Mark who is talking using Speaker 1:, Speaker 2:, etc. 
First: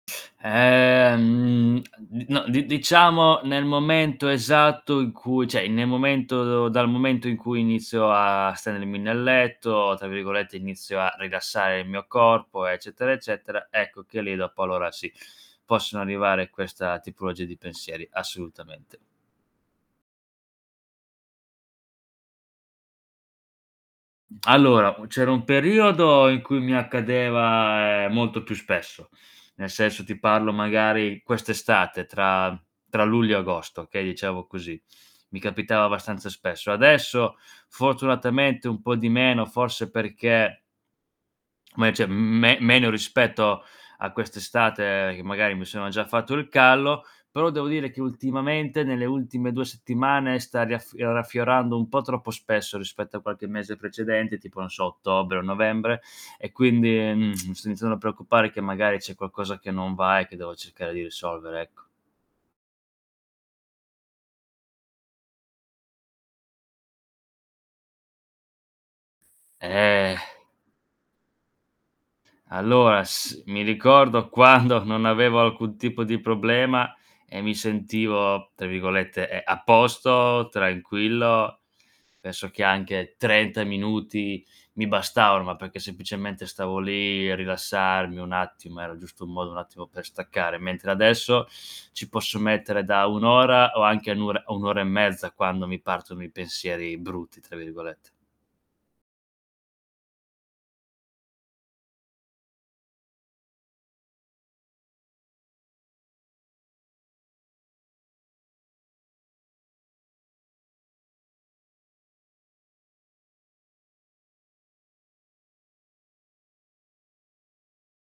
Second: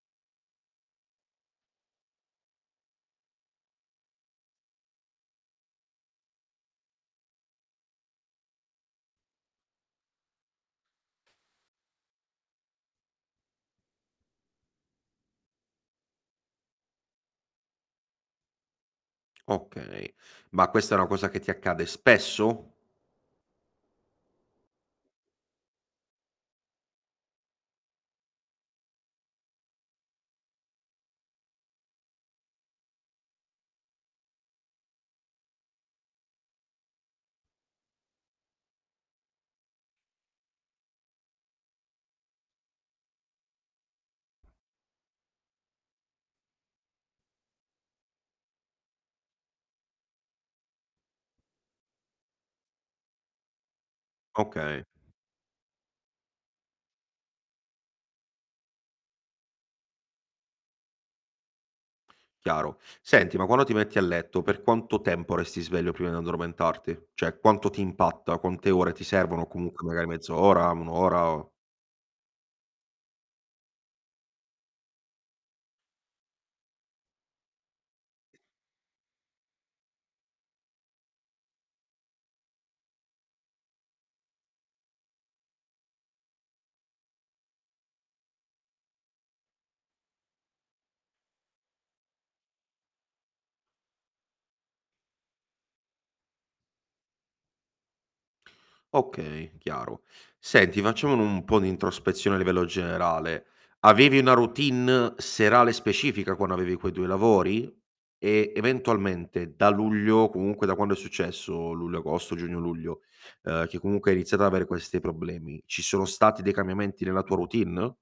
Speaker 1: Ehm, a n no di diciamo nel momento esatto in cui cioè nel momento dal momento in cui inizio a stendermi nel letto, tra virgolette, inizio a "rilassare il mio corpo", eccetera, eccetera, ecco che lì dopo allora sì, possono arrivare questa tipologia di pensieri, assolutamente.
Speaker 2: Okay. Ma questa è una cosa che ti accade spesso?
Speaker 1: Allora, c'era un periodo in cui mi accadeva, ehm, molto più spesso. Nel senso ti parlo magari quest'estate tra tra luglio e agosto, okay, diciamo così. Mi capitava abbastanza spesso. Adesso, fortunatamente, un po' di meno, forse perché me cioè, mhmm, me meno rispetto a quest'estate, che magari mi sono già fatto il callo, però devo dire che ultimamente, nelle ultime 2 settimane, sta raffio raffiorando un po' troppo spesso rispetto a qualche mese precedente, tipo non
Speaker 2: Okay.
Speaker 1: so ottobre o novembre e quindi, mhmm, sto iniziando a preoccupare, che magari c'è qualcosa che non va e che devo cercare di risolvere, ecco.
Speaker 2: Chiaro. Senti, ma quando ti metti a letto, per quanto tempo resti sveglio prima di addormentarti? Cioè quanto ti impatta? Quante ore ti servono? O comunque magari
Speaker 1: Eh.
Speaker 2: 1/2 ora, 1 ora?
Speaker 1: Allora, s mi ricordo quando non avevo alcun tipo di problema e mi sentivo, tra virgolette, e e "a posto, tranquillo." Adesso che anche 30 minuti mi bastavano, ma perché semplicemente stavo lì a rilassarmi un attimo, era giusto un modo un attimo per staccare, mentre adesso ci posso mettere da 1 ora o anche nura 1 ora e mezza, quando mi partono i "pensieri brutti", tra virgolette.
Speaker 2: Okay, chiaro. Senti, facciamo un po' di introspezione a livello generale. Avevi una routine serale specifica, quando avevi quei 2 lavori? E eventualmente da luglio, comunque da quando è successo, luglio agosto, giugno luglio, uhm, che comunque hai iniziato ad avere questi problemi. Ci sono stati dei cambiamenti nella tua routine?